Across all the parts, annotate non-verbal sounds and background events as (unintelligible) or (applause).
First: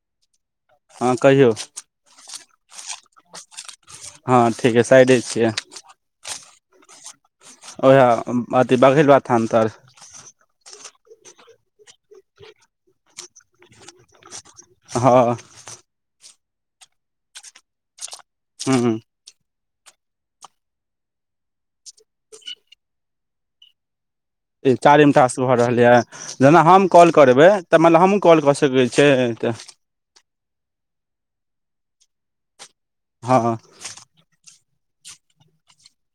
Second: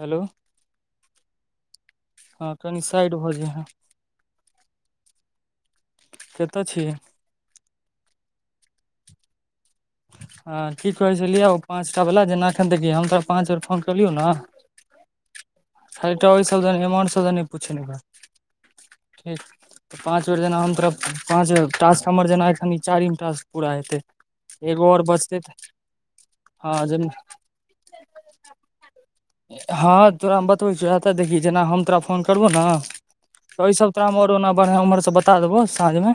hello हँ कहियौ कनी साइड भ जैइह हँ ठीक हइ साइडे छियै कैतय छियै ओएह अथी बघल बाबा थान तर हँ की कहै छलियै पाँच टा वला जेना एखन देखियौ हम तोरा पाँच बेर फोन करलियौ न हँ त इसब एमान सब नै पुछै हूँ ठिक तऽ पाँच बेर जेना हम तरफ पाँच बे टास्क हमर जेना एखन ई चारिम टास्क पूरा हेतै ई एगो आओर चारिमटास बचतै भऽ तऽ रहल यए जेना हँ हम जे कॉल करबै तऽ माने हमहूँ कॉल कऽ सकैत छियै तऽ हँ तोरा हम बतबै छौ त देखही जेना हम तोरा फोन करबो न हँ त ओहि सब तो हम आर ओना बढ़िआं उमर से बता देबौ साँझमे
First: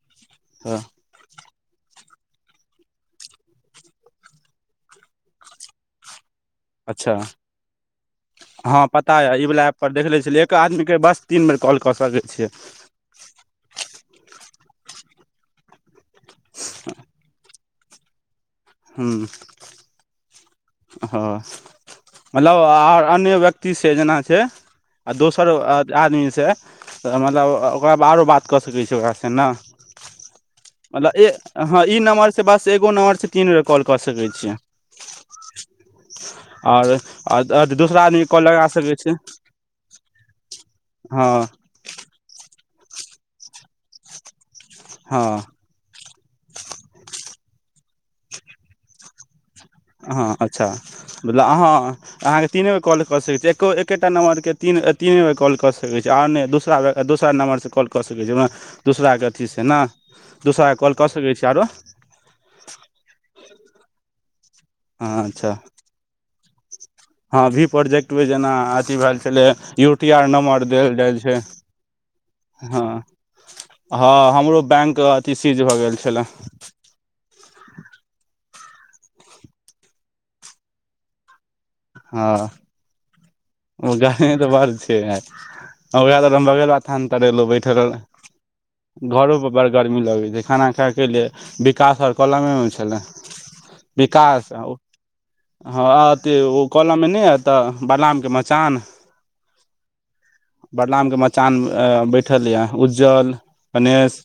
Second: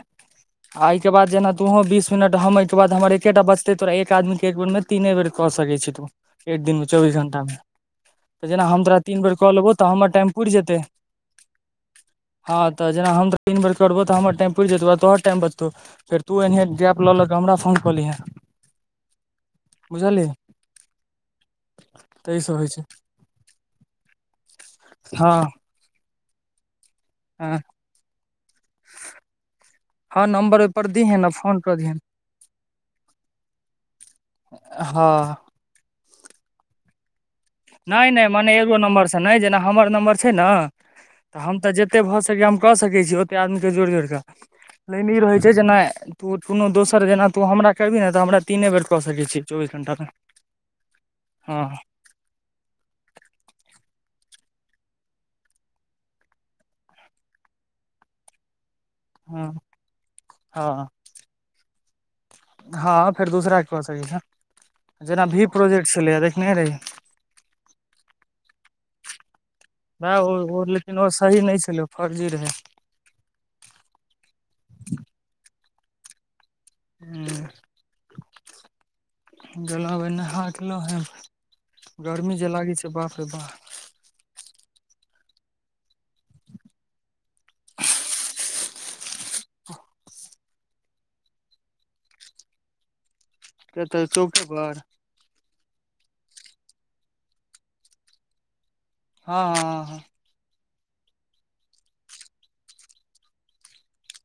तऽ आ एहिके बाद जेना तोहो बीस मिनट हम एहिके बाद हमर एकेटा बचतै तोरा एक आदमीके एक बेरमे तीने बेर क सकै छि तू एक दिन मे अच्छा चौबीस घंटामे त जेना हम हँ तोरा पता तीन बेर यऽ ई क वला लेबौ त ऐपपर देख हमर लै टाइम छलियै पुरि एक जेतै आदमीके बस तीन बेर कॉल कऽ सकै छियै हँ त जेना तीन बेर करबो त हमर टाइम पूइर जेतब ओकरबद तोहर टाइम बचतौ फेर तू एनहिए गैप लऽ लऽ कऽ हमरा फोन कऽ लिहँ हु ह तै हेलो सँ होइ छै आर अन्य व्यक्तिसँ जेना छै आ हँ दोसर आदमीसँ तऽ मतलब हँ ओकरा आओरो बात कऽ सकै छी ओकरासँ ने हँ नम्बर ओहि पर दिहे ने फोन मतलब कऽ हँ दिहे ई नम्बरसँ बस एगो नम्बरसँ तीन बेर कॉल कऽ सकैत छियै (unintelligible) आओर आओर दोसरा नहि आदमी नहि कॉल मने लगा एगो सकै छै नम्बरसँ नहि जेना हमर नम्बर छै न हँ त हम तऽ जतेक भ सकी हम क सकै छिय ओतेक आदमीके जोड़ि जोड़ क लिन ई हँ रहैत छै जेना तू कोनो दोसर जेना तू हमरा करबही न त हमरा तीने बेर क सकैत छी चौबीस घंटामे हँ अच्छा बलब हँ अहाँ अहाँके तीने बेर कॉल कऽ सकैत छी एको एकेटा नमंबर के तीन तीनबेर कॉल क सकैत छी आओर नहि दोसरा दोसर नम्मबर कॉल कऽ सक छ जेना दसरा के हँ अथीसे ने दोसरा के हँ कॉल कऽ सकै छी आरो हँ फेर दूसराे कऽ सकैत छी हँ जेना भी अच्छा प्रोजेक्ट छलै देखनेहे रही हँ भी प्रोजेक्टमे जेना अथी भए छलै यू टी वएह आर ओ नम्बर देल लेकिन ओ जाइ छै सही नहि छलै ओ फर्जी रहै हँ हँ हमरो बैंक अथि सीज भऽ गेल छले गेलहुे नहालो हे गर्मी हँ जे लागै छै बापे बाप ओ गर्मी त बार छै यार ओकरा बर हम बगेल बाथान तर एलहुँ बैठल घरोपर बड़ गर्मी लगैत छै खाना खायके लिए विकास सब कलमेमे छलै केतह चौके विकास पर हँ अथी ओ कलममे नहि हतहऽ बलरामके मचान हँ हँ हँ हँ बडनाम के मचान अ बैठल यए उज्ज्वल गणेश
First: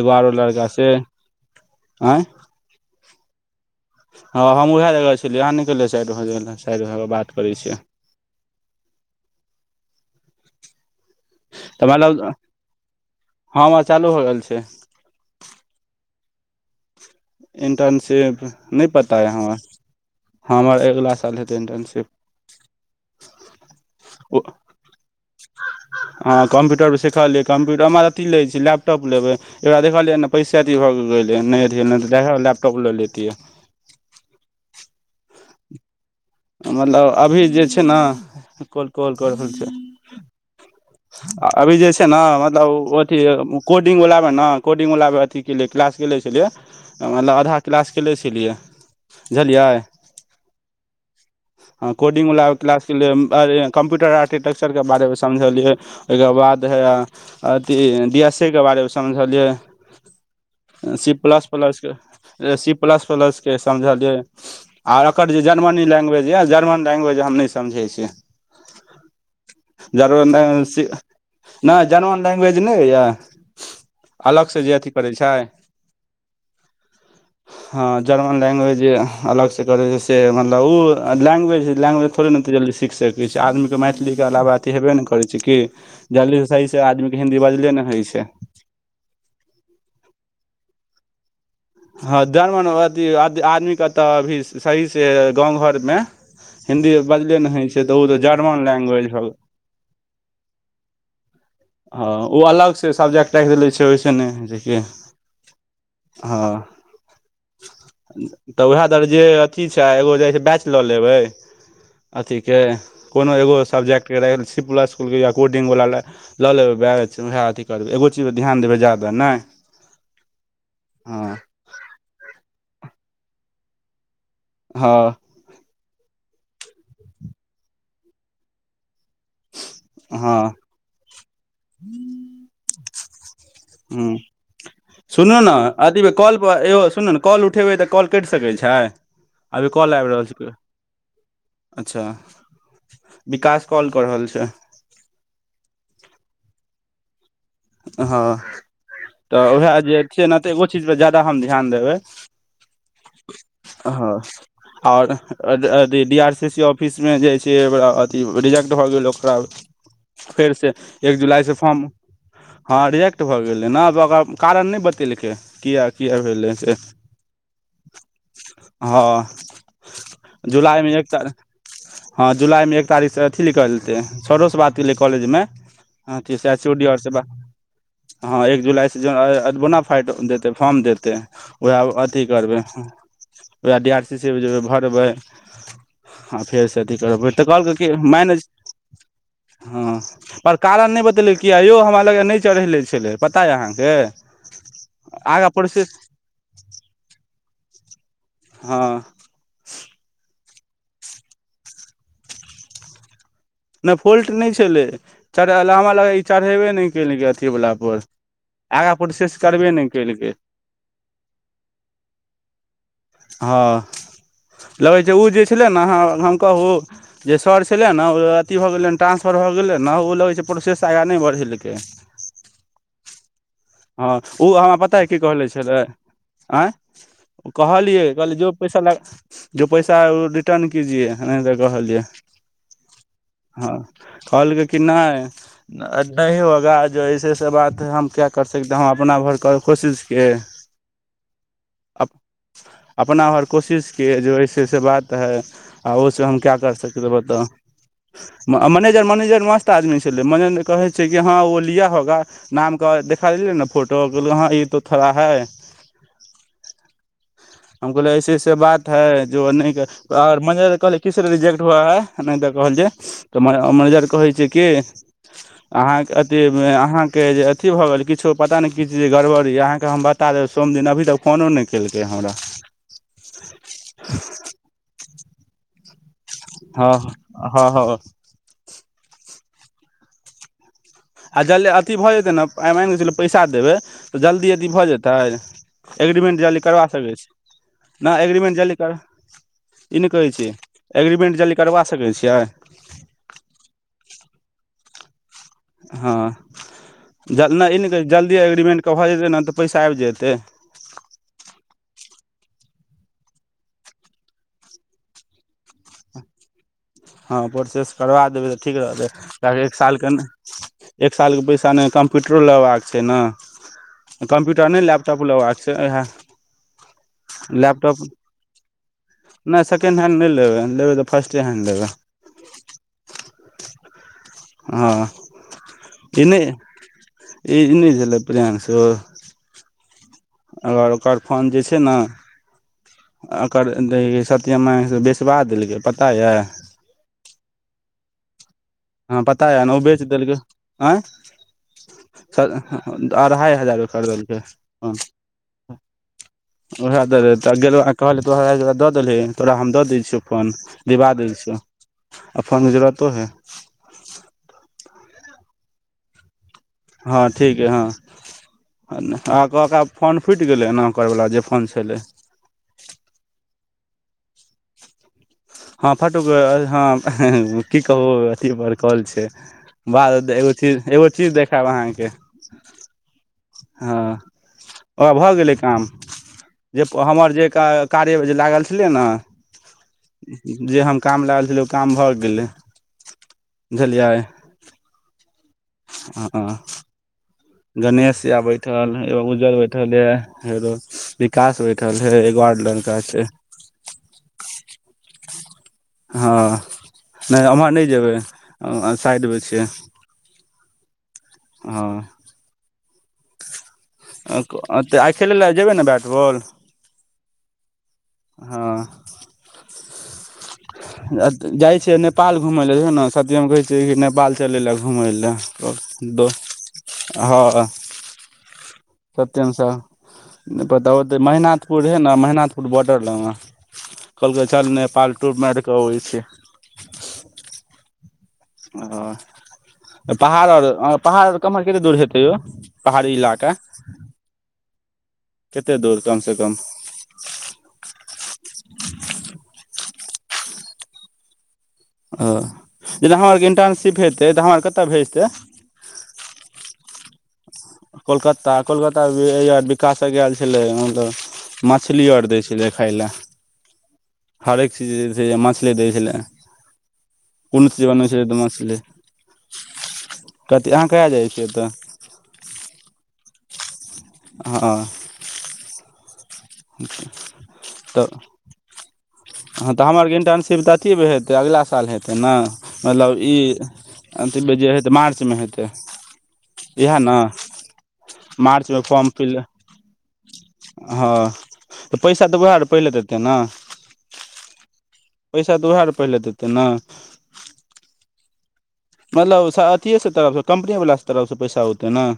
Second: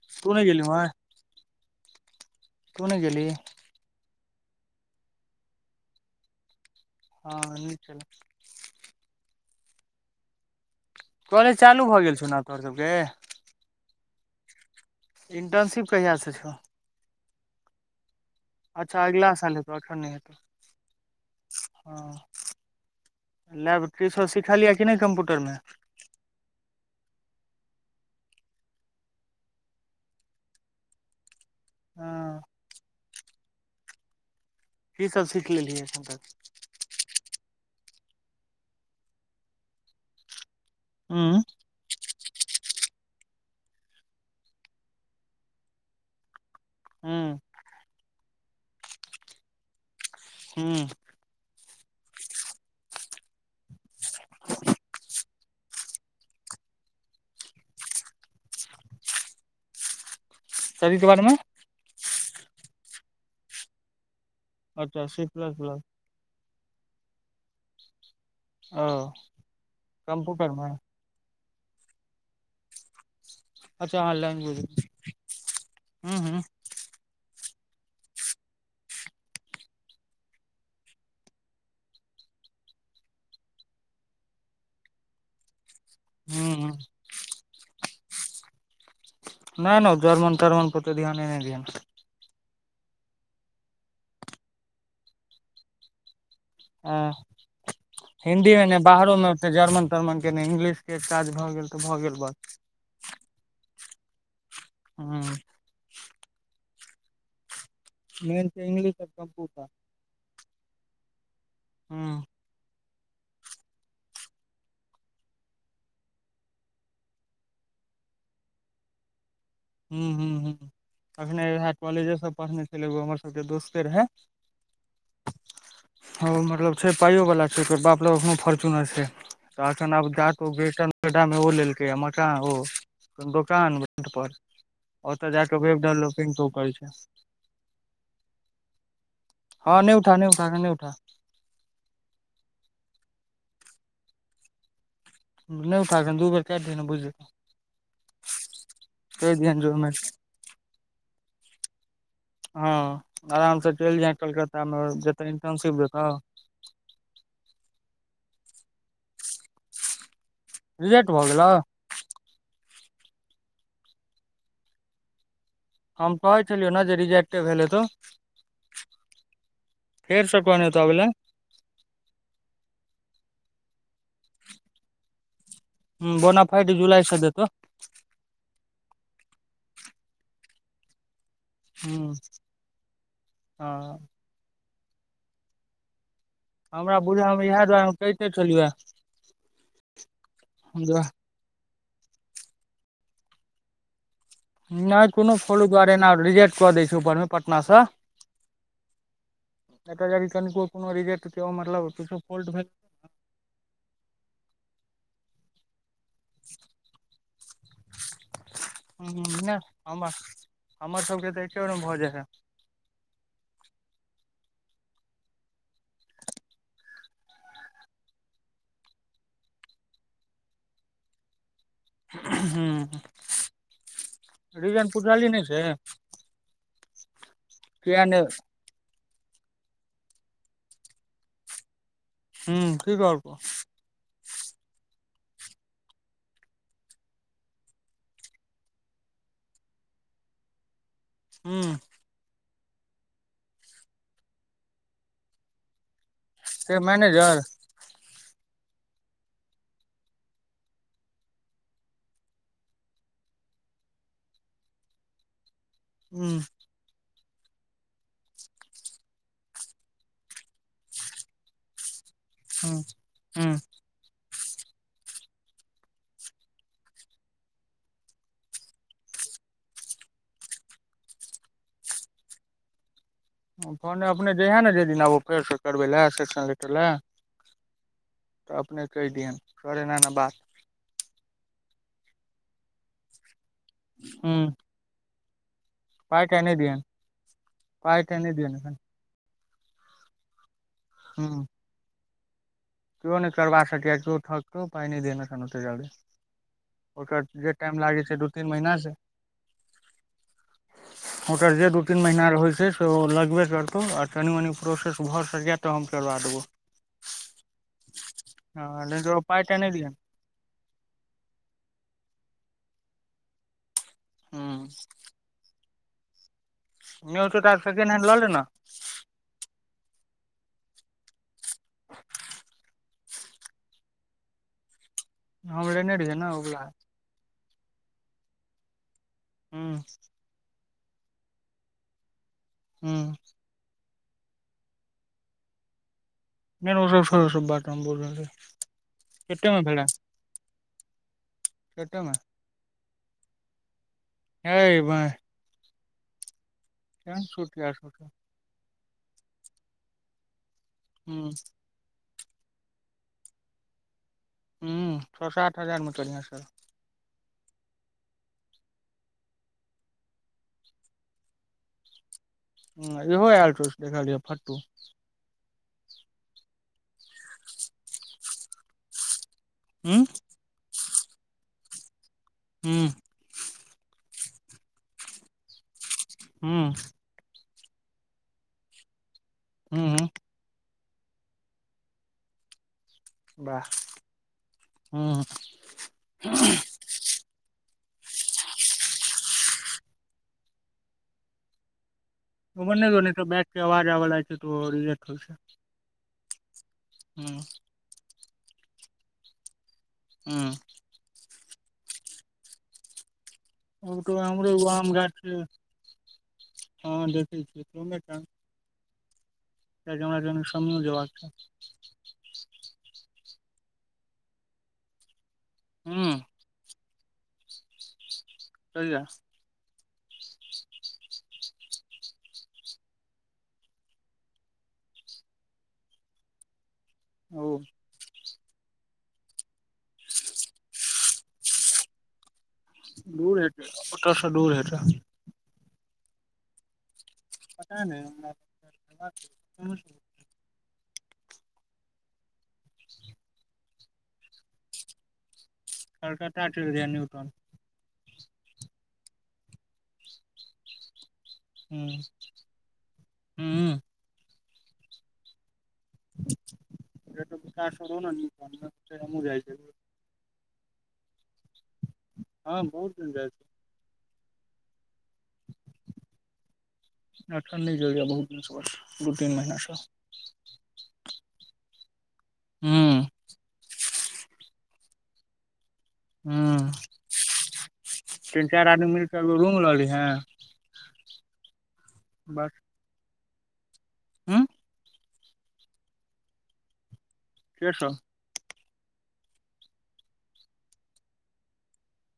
एगो तू आरो नहि गेलही लड़का उम्हर छै अयं तू नय गेली हँ हम उएह जगह छलियै अहाँ निकलियै साइड भ जा साइड भऽ कऽ हँ बात करै नीक छियै केलौ कॉलेज चालू तऽ भऽ गेल मतलब छौना आब तोहर सभके हमर चालू हो गेल छै कु्त इंटर्नशिप नहि पता य अगिला हमरा साल हेतौ अखन नहि हेतौ हँ हमर अगिला साल हेतै इन्टर्नशिप लैब तीशओ सीखल यए कि नहि कम्प्यूटर में हँ कम्प्यूटर सिखलियै कम्प्यूटर हमरा अथी लै छै लैपटॉप लेबै एकरा देखलियै ने पैसा अथी भऽ गेलै नहि अथी नहि तऽ जा हो हँ लैपटॉप लऽ लेतिए की सब सीख लेलियै एखन तक मतलब अभी जे छै ना कल कल क रहल छै हूँ अभी जे छै ने मतलब ओ अथी कोडिङ्ंगवलामे ना कोडिंगवला मे अथी केलियै क्लास केेले छलियै मतलब हूँ आधा क्लास केले छलियै बुझलियै हूँ हां‌‌‍ कोडिंग वाला क्लास के लिए कम्प्यूटर आर्किटेक्चर के बारे मे समझलियै ओहिके बाद हां अथी बिशसी के बारे मे समझलियै (inaudible) के सी बारे मे प्लस प्लस के सी प्लस प्लस के समझलियै अच्छा आर सी एकर जे प्लस प्लस जर्मनी लैंग्वेज यए जर्मन लैंग्वेज हम नहि समझै छी ओ टेपू कर मे नहि जनुआन लैंगु्वेज नहि होया अच्छा ऑनलाइन बूझ ह ह हँ जर्मन लैंग्वेज अलग से करै छै से मतलब ओ आ लैंग्वेज लैंग्वेज थोड़े ने एते जल्दी सीख सकै छी आदमी के मैथिली के अलाव अथी हेबे नहि करै छै कि जल्दी हूँ हूँ सही से आदमी के हिन्दी बजले ने होइ छै नहि नहि जर्मन तार्मन पे औते ध्याने नहि दिय हँ जर्मन अथी आदमी के तऽ अभी सही से गाँव घर मे हिंन्दी हँ बजले नहि होइ छै तऽ ओ तऽ हिन्दी जर्मन मे नहि लैंग्वेज बाहरो हो मे गेल ओते जर्मन तर्मन के नहि इंग्लिश के काज भऽ गेल तऽ भऽ हँ गेल बस ओ अलग से सब्जेक्ट राखिले छै ओहिस ने होइ छै कि हँ हँ मेन तऽ छै उएह इंग्लिश दर और जे कम्प्यूटर अथी छै एगो जाइ छै बेच लऽ लेबै हूँ अथी के कोनो एगो सब्जेक्ट के रेलसीप ल चुकलिया कोडिंगवला लए लऽ लेबै बैग छै ओएह अथी करबै एगो चीज पर ध्यान देबै जादा नहि हुँ हुँ हुँ हँ एखने उएह कॉलेजे सब पढ़ने छल एगो हमर सभ के दोस्ते रहए हां ओ मतलब छै पाइयोवला छै ओकर बाप ल एखनो फोर्च्युनर छै तऽ अखन आब हँ जातो ग्रेटर नोइडा मे ओ लेलकै य मकान ओ दोकान हूँ रोड पर ओतऽ सुनू ने जाकऽ वेब अथी डेवलपिंग कॉल तऽ ओ पर करै यौ छै सुनू ने कॉल उठेबै तऽ कॉल कट सकैत छै अभी हँ नहि कल आबि उठा नहि रहल उठा छैैले एखन नहि उठा अच्छा विकास कॉल कऽ रहल छै से त बुझियै हँ तऽ दिहैन उएह ओहिमे जे छै ने तऽ एगो चीज पर ज्याद हम ध्यान देबै हँ आराम से चलि जाय हँ कलकत्ता मे आ जतऽ इंटर्नशिप ओर देतौ D R C C office मे मे जाइ छै ओकरा अथि रिजेक्ट भऽ गेल ओकरा फेर से रिजेक्ट एक भऽ जुलाई गेलौ से फॉर्म हँ रिजेक्ट भऽ गेलै ने ओकर कारण नहि बतेलकै किया हम किया कहै भेलै छलियौ से ने जे रिजेक्टे भेल हेताओ हँ कहने हेतौ जुलाईमे एक अबैले त हँ जुलाईमे तारीकसँ अथी निकलतै सरोसँ बात गेलै कॉलेजमे हँ अथी बोना सँ एच फाइट ओ डी आर जुलाइ हँ एक जुलाइसँ जोन बोनाफाइट देतै फॉर्म देतै उएह हूँ अथि करबै हँ उएह डी आर सी सी मे जेबै भरबै हँ फेरसँ अथी हमरा करब बुझल परतै तो मे इएह कहलके दुआरे कि हम कहिते मैनेज छलियौ हँ पर कारण जे नहि बतैलकैय किया यौ हम हमरा लगिए नहि चढ़े छलै पता य अहाँके नहि कोनो आगाँ फॉलो प्रोसेस दुआरे ने रिजेक्ट कऽ दै छै ऊपरमे पटनासँ हँ एकटा जभ कनिको कोनो रिजेक्ट सेहो मतलब किछो फोल्ट भेल नहि फॉल्ट नहि छलै चढ़ा हमरा लगैइ छै चढ़ेबे नहि कयेलकै अथीवलापर ह नहि हमरा हमर सबके तऽ एके बेरमे भऽ जाइ हेय हँ लगै छै ओ जे छलै ने हम कहू जे सर छलै ने अथी भऽ गेलै ट्रांसफर भ गेलै ने ओ लगै छै प्रोेसेस आगा नहि बढ़ैलकै हू हँ ओ हमरा पता हय की कहले से छलै आँय किया कहलिए नहि कहलिए जो पैसा लेका जो पैसा है ओ रिटर्न कीजियए एनाहिते तऽ कहलियै हूँ की कहलकौ हँ कलकै कि नाहि नहि होगा जो ऐसेऐसे बात ह हम क्या कर सकतेै हम अपना भर कर कोशिश किए ह ह्म अपना हर कोशिश किए जो ऐसे एसे बात है आ ओ हम क्या कर के सकते है मैनेजर बताउ मनेजर मनेजर मस्त आदमी छलै मनेजर कहै छै कि हँ ओ लिया होगा नामके देखा देल ने फोटोल हँ ई तो थोड़ा है हूँ हम कहलिए ऐसे ऐसे बात है जो नहि और मनेजर कहलिए कीसलिए रिजेक्ट हुआ है नहि तऽ कहल हूँ जा तऽ हूँ मैनेजर कहै छै कि अहाँ के अथी भ अहां के जे अथी भअ गेल किछो पता ने कि गड़बड़ भअ अहांके हम बता सोम दिन अभी तक फोनो नहि केलकै हमरा फोने अपने जाहिए ने जाहि दिन आबू फेर से करबै लए सेक्शन लिखै लए हँ हँ हँ तऽ अपने कहि दियै करे नाना बात आ जल्दी अथि भऽ जेतै ने आ मानि कऽ चलू पैसा देबै तऽ हूँ जल्दी अथी भऽ जेतै पाइ अग्रीमेंट ताइ नहि जल्दी दिहन करबा सकै छी पाइ ताइ नहि दिहन अग्रीमेंट एखन जल्दी कर ई नहि कहैत छै अग्रीमेंट हूँ जल्दी करबा सकैत छियै पाय नहि दैयने छलहु ताहि दुआरे ज नहि ई जल्दी से अग्रीमेंटके भऽ जेतै ने तऽ पैसा आबि जेतै होटर जे दू तीन महिना रहै छै छै सेहो लगबे करतौ आ तनि मनि प्रोसेस भऽ सकै तऽ हम करबा देबौ हँ प्रोसेस करबा देबै तऽ ठीक हँ रहतै लेकिन ओ पाइ टा ताकि नहि एक दिहन साल के एक साल के पैसा नहि कम कम्प्यूटरो लेबाके छै ने कम्प्यूटर हूँ नहि लैपटॉप लेबाक छै इएह नहि होतौ तऽ आब सेकेंड लैपटॉप हैंड लऽ ले ने नहि सेकेन्ड हैण्ड नहि लबै लबै तऽ फर्स्टे हैण्ड लेबै (unintelligible) हँ हम लेने रहिए ने ऊवला ए ई नय भेलय प्रियाषु हँ आ और ओकर फोन जे छै न हूँ ओकर सत्यमा से बेसबा देलकै प नय नय ओ सब छोरू ओ सब बात हम बोल रहल हँ रहियै पता य कतेमे ने ओ भेलै बेच देलक आ कतेमे सा अढ़ाइ हजार खरीदेलकै हे ह बहिन उएह दऽ केहन दे तऽ सूट यै गेल सब कहलै तोरा दऽ देलही तोरा हम दऽ दै छियौ फोन दिबा दै हूँ छियौ आ फोन जरुरतो हे हू छ सात हजार मे करिहै सर हँ ठीके हँ अह कहक फोन फूटि गेलै एना ओकर वला जे फोन छलै ह इहो आयल छौ से देखलियै फटटू हँ फटो ह है की कहू अथी बड़कल छै हूँ बाद एगो चीज एगो चीज देखायब अहाँके हू ओ भऽ गेलै काम हुँ का कार्य जे लागल छलय न हूँ हूँ जे हम काम लागल छलै ओ काम भऽ गेलै वाह बुझलियै हूँ हूँ हँ गणेश य बैठल एगो बुजुर्ग बैठल या विकास बैठल हे एगो आर ओ मने द लड़का नऽ छै बैक के अवाज आब लाग छै त रिलेकट हो छै हँ हूँ नय हमहाँ नय जेबै साइड मे छियै हुँ हँ ओकर आम रहै एगो आम तऽ आइ खेलै गाछी मे लए जेबै ने बैट छै ह देखे छ हां हमरा कनि समयो जेबाक छै जाइ छियै नेपाल घूमय लऽ देखियौ ने सत्यम कहै छियै कि नेपाल चलै लए घूमय लए द हूँ द हँ कहिया सत्यम स नय पता ओतै मेहनाथपुर है न मेहनाथपुर बॉर्डर लग कहलकै चल नेपाल टूर मायर कऽ अबै छै ओ ओ पहाड़ आर पहाड़ आर कमहर कते दूर हेतै य दूर हेत ओत स दूर हेत कते दूर कम सँ कम पता नय हमरा ओ जेना हमरा आरके इंटर्नशिप हेतै तऽ हमरा आर कतय भेजतै कलकाता चल जहिए न त न्यूटाॅन कोलकता कोलकता विकासक आयल छलै मतलब हूँ मछली आर दै छलै खाय लए हूँ हरेक चीज दै छलय मछली दै छलै त कोन विकास सो चीज रहो बनै ने ने न हमहु जाइ छै कथि अहाँ कहिआ जाइ छियै त हँ बहुत दिन जाइ छी हँ आ ठण्डी जलिया तऽ बहुत दस बस दू तीन महिना सँ हँ तऽ हम आरके इंटर्नशिप तऽ अथ हेतै अगिला साल हेतै ने हूँ मतलब ई अंतिम में जे हेत मार्च मे हेत हूँ इह ने तीन चारि मार्च मे आदमी मिल फॉर्म कऽ फिल एगो रूम लऽ लीहें हँ तऽ पैसा तऽ उएह पहिले तऽ देतै ने हँ पैसा तऽ उएह र पहिले देतै ने केसब मतलब अथिीे से तरफसँ कम्पनी वालला तरफसँ पैसा होतै ने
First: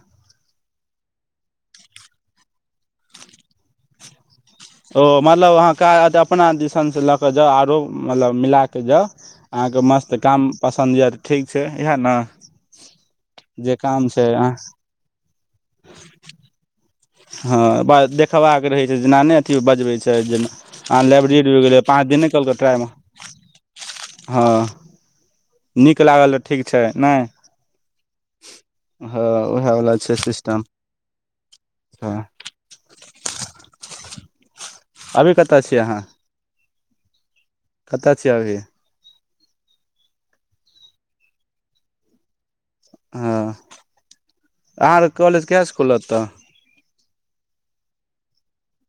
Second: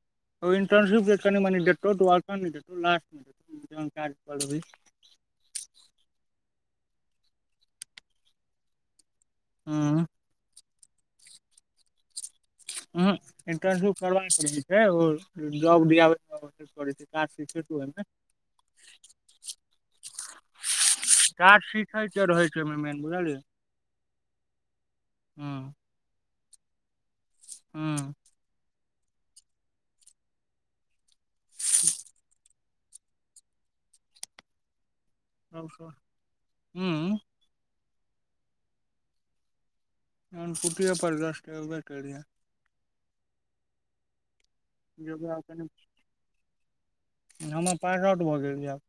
इटर्नशिप जे कनि मनि देतो लास्ट में जहन काज क लेबही ओ मतलब अहाँ क अपना दिसन से लऽ के जाउ आरो मतलब मिला क जाउ अहाँके हँ मस्त काम पसन्द यए ठीक छै इएह ने ह जे इंटर्नशप काम करा अहाँ छै जॉब दियाब हँ देखबाक रहे छै जेना नहि अथी बजबे छै जेना अ लाइब्रेरी हो काज गेलै सीखै पाँच दिन नहि रहै कहलकै छै ट्राइमे मेन बुझलियै हँ नीक लागल तऽ ठीक छै नहि हूँ हँ उएह वला छै सिस्टम ह (unintelligible) अभी कतय छीय अहाँ हू कतय छिय अभी नान पुतियपरद अभी जस्ट एबे केलिए हँ अहाँ कॉलेज कहियास खुलत त हम पास आउट भऽ गेलय अब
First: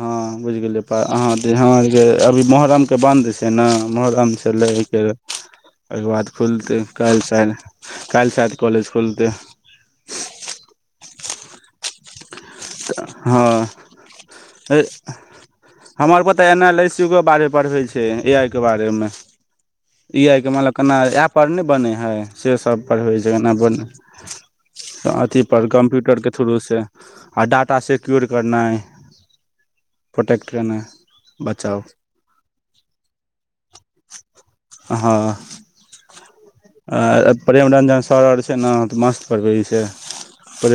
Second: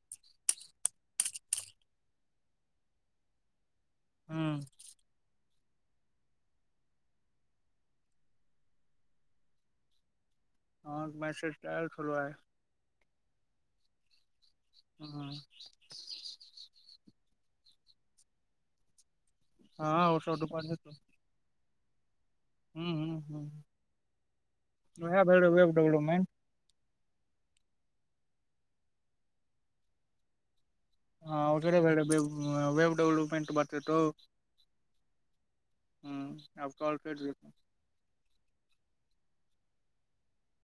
हँ बुझि गेलियैह जे अभी मोहरमके बन्द छै ने मोहरम छै हूँ लेके ओहिके बाद खुलतै काल्हि सा काल्हि साायद कॉलेज खुलतै हँ त मैसेज त ऑयल छलय आई ह हूँ हमरा पर ता न ल इ सी के बारे पढ़बई छै ए आई के बारे मे हँ ओ ए सब आइ तऽ के मतल पढ़ैत केना एप पर ने बने हे से सब हूँ पढ़ होै हूँ छै हूँ अपन उएह भेल अथी रहौ पर वेब डेवलपमेंट कम्प्यूटरके थ्रू से आ डाटा सिक्योर करनाइ प्रोटेक्ट केनाइ ह ओकरे बचाउ भेलई वेब डवलपमेंट बातेंतो हँ कैट आ जेतौ प्रेम रंजन सर आर छै ने मस्त पढ़बई छय